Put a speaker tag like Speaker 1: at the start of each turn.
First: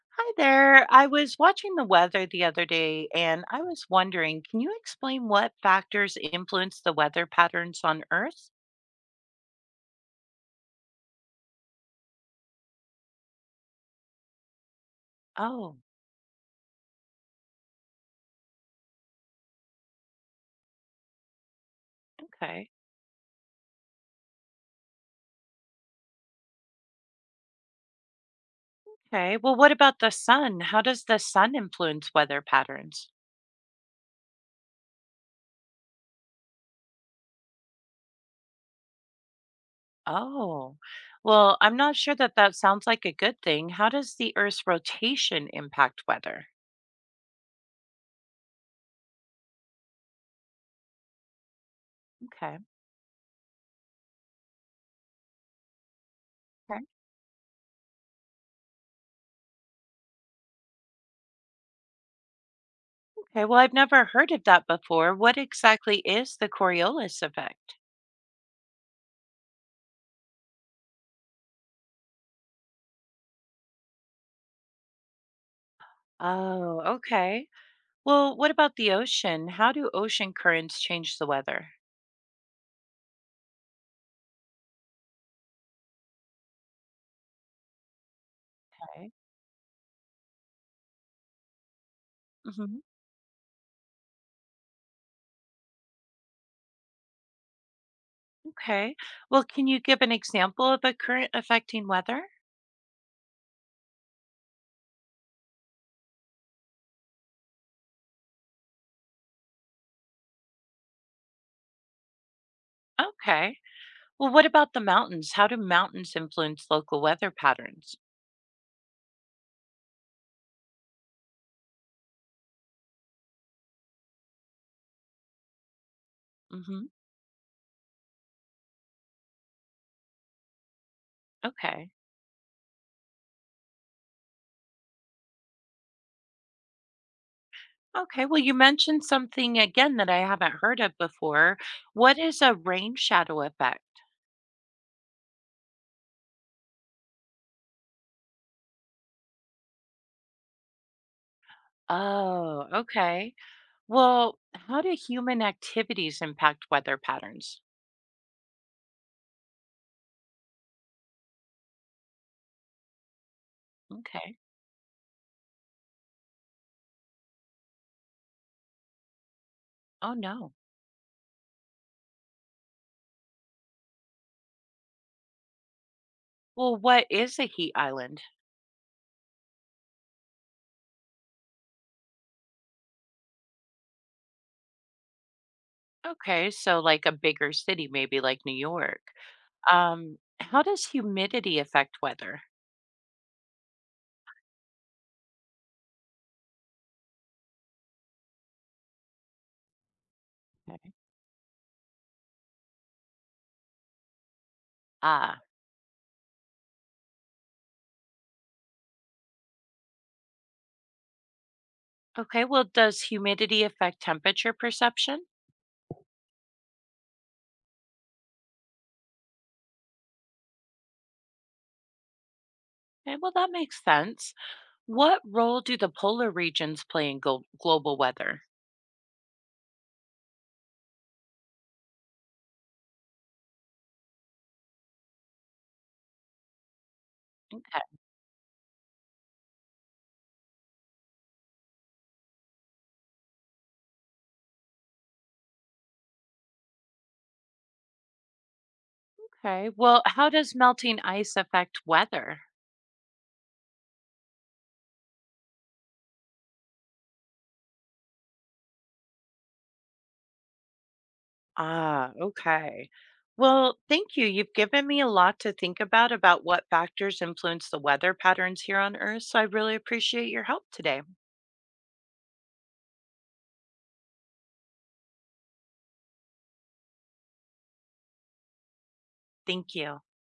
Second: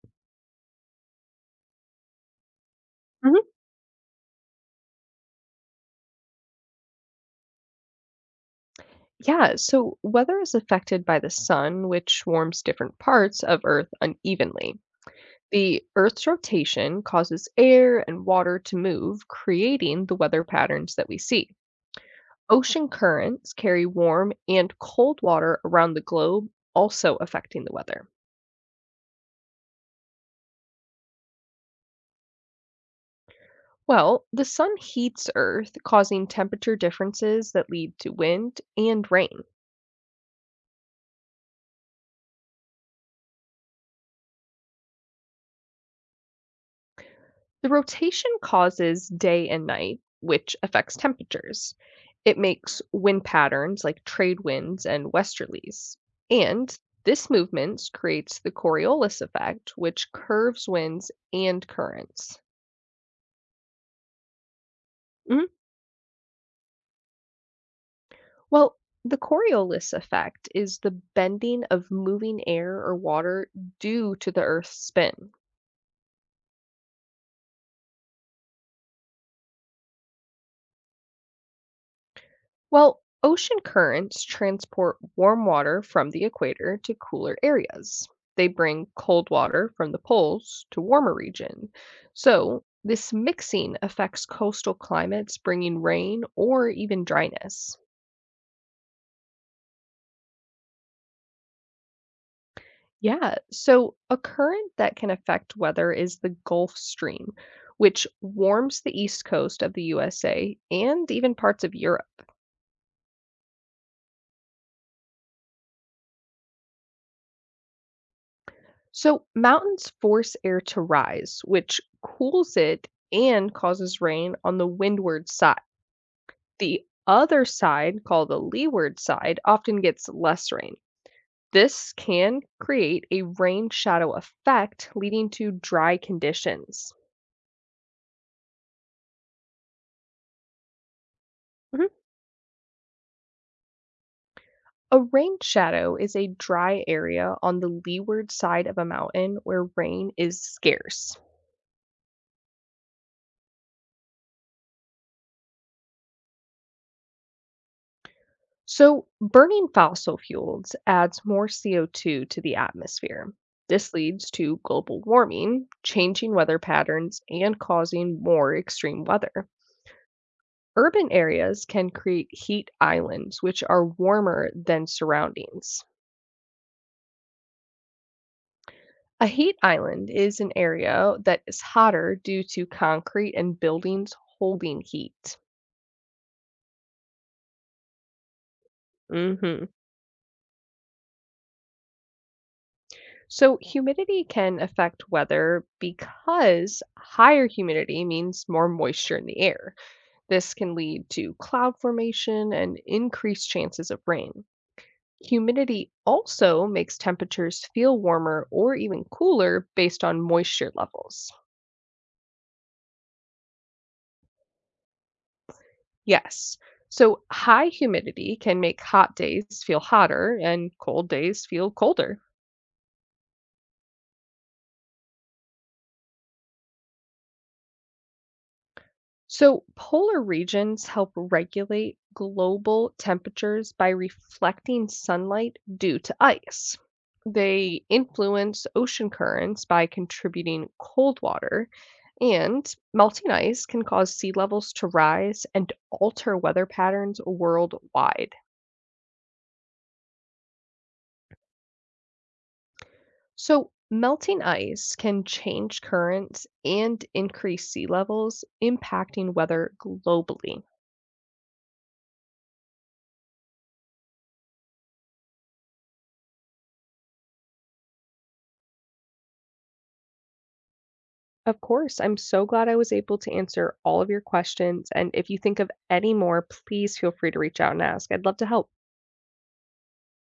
Speaker 1: Hi there. I was watching the weather the other day and
Speaker 2: Mhm.
Speaker 1: I was wondering, can you explain what factors influence the weather patterns on Earth?
Speaker 2: Yeah, so weather is affected by the sun, which warms different parts of Earth unevenly.
Speaker 1: Oh,
Speaker 2: The Earth's rotation causes air and water to move, creating the weather patterns that we see.
Speaker 1: okay.
Speaker 2: Ocean currents carry warm and cold water around the globe, also affecting the weather.
Speaker 1: Okay. Well, what about the sun? How does the sun influence weather patterns?
Speaker 2: Well, the sun heats Earth, causing temperature differences that lead to wind and rain.
Speaker 1: Oh, well, I'm not sure that that sounds like a good thing. How does the Earth's rotation impact weather?
Speaker 2: The rotation causes day and night, which affects temperatures. It
Speaker 1: Okay. Okay.
Speaker 2: makes wind patterns like trade winds and westerlies. And this movement creates the Coriolis effect, which curves winds and currents.
Speaker 1: Okay. Well, I've never heard of that before. What
Speaker 2: Mhm.
Speaker 1: exactly is the Coriolis effect?
Speaker 2: Well, the Coriolis effect is the bending of moving air or water due to the Earth's spin.
Speaker 1: Oh, okay. Well, what about the ocean? How do ocean currents change the weather?
Speaker 2: Well, ocean currents transport warm water from the equator to cooler areas. They bring
Speaker 1: Okay.
Speaker 2: cold water from the poles to warmer region. So,
Speaker 1: Hmm.
Speaker 2: this mixing affects coastal climates, bringing rain or even dryness.
Speaker 1: Okay. Well, can you give an example of a current affecting weather?
Speaker 2: Yeah, so a current that can affect weather is the Gulf Stream, which warms the east coast of the USA and even parts of Europe.
Speaker 1: Okay. Well, what about the mountains? How do mountains influence local weather patterns?
Speaker 2: So, mountains force air to rise, which cools it and causes rain on the windward side.
Speaker 1: Hmm.
Speaker 2: The other side, called the leeward side, often gets less rain.
Speaker 1: Okay.
Speaker 2: This can create a rain shadow effect, leading to dry conditions.
Speaker 1: Okay. Well, you mentioned something again that I haven't heard of before.
Speaker 2: Mhm.
Speaker 1: What is a rain shadow effect?
Speaker 2: A rain shadow is a dry area on the leeward side of a mountain where rain is scarce.
Speaker 1: Oh, okay. Well, how do human activities impact weather patterns?
Speaker 2: So, burning fossil fuels adds more CO2 to the atmosphere. This leads
Speaker 1: Okay.
Speaker 2: to global warming, changing weather patterns, and causing more extreme weather.
Speaker 1: Oh, no.
Speaker 2: Urban areas can create heat islands, which are warmer than surroundings.
Speaker 1: Well, what is a heat island?
Speaker 2: A heat island is an area that is hotter due to concrete and buildings holding heat.
Speaker 1: Okay, so like a bigger city, maybe like New York.
Speaker 2: Hmm.
Speaker 1: How does humidity affect weather?
Speaker 2: So, humidity can affect weather because higher humidity means more moisture in the air. This can
Speaker 1: Okay.
Speaker 2: lead to cloud formation and increased chances of rain.
Speaker 1: Ah,
Speaker 2: Humidity also makes temperatures feel warmer or even cooler based on moisture levels.
Speaker 1: okay. Well, does humidity affect temperature perception?
Speaker 2: Yes. So, high humidity can make hot days feel hotter and cold days feel colder.
Speaker 1: Okay, well, that makes sense. What role do the polar regions play in global weather?
Speaker 2: So, polar regions help regulate global temperatures by reflecting sunlight due to ice. They
Speaker 1: Okay.
Speaker 2: influence ocean currents by contributing cold water, and melting ice can cause sea levels to rise and alter weather patterns worldwide.
Speaker 1: Okay. Well, how does melting ice affect weather?
Speaker 2: So, melting ice can change currents and increase sea levels, impacting weather globally.
Speaker 1: Ah, okay. Well, thank you. You've given me a lot to think about what factors influence the weather patterns here on Earth. So I really appreciate your help today.
Speaker 2: Of course. I'm so glad I was able to answer all of your questions, and if you think of any more, please feel free to reach out and ask. I'd love to help.
Speaker 1: Thank you.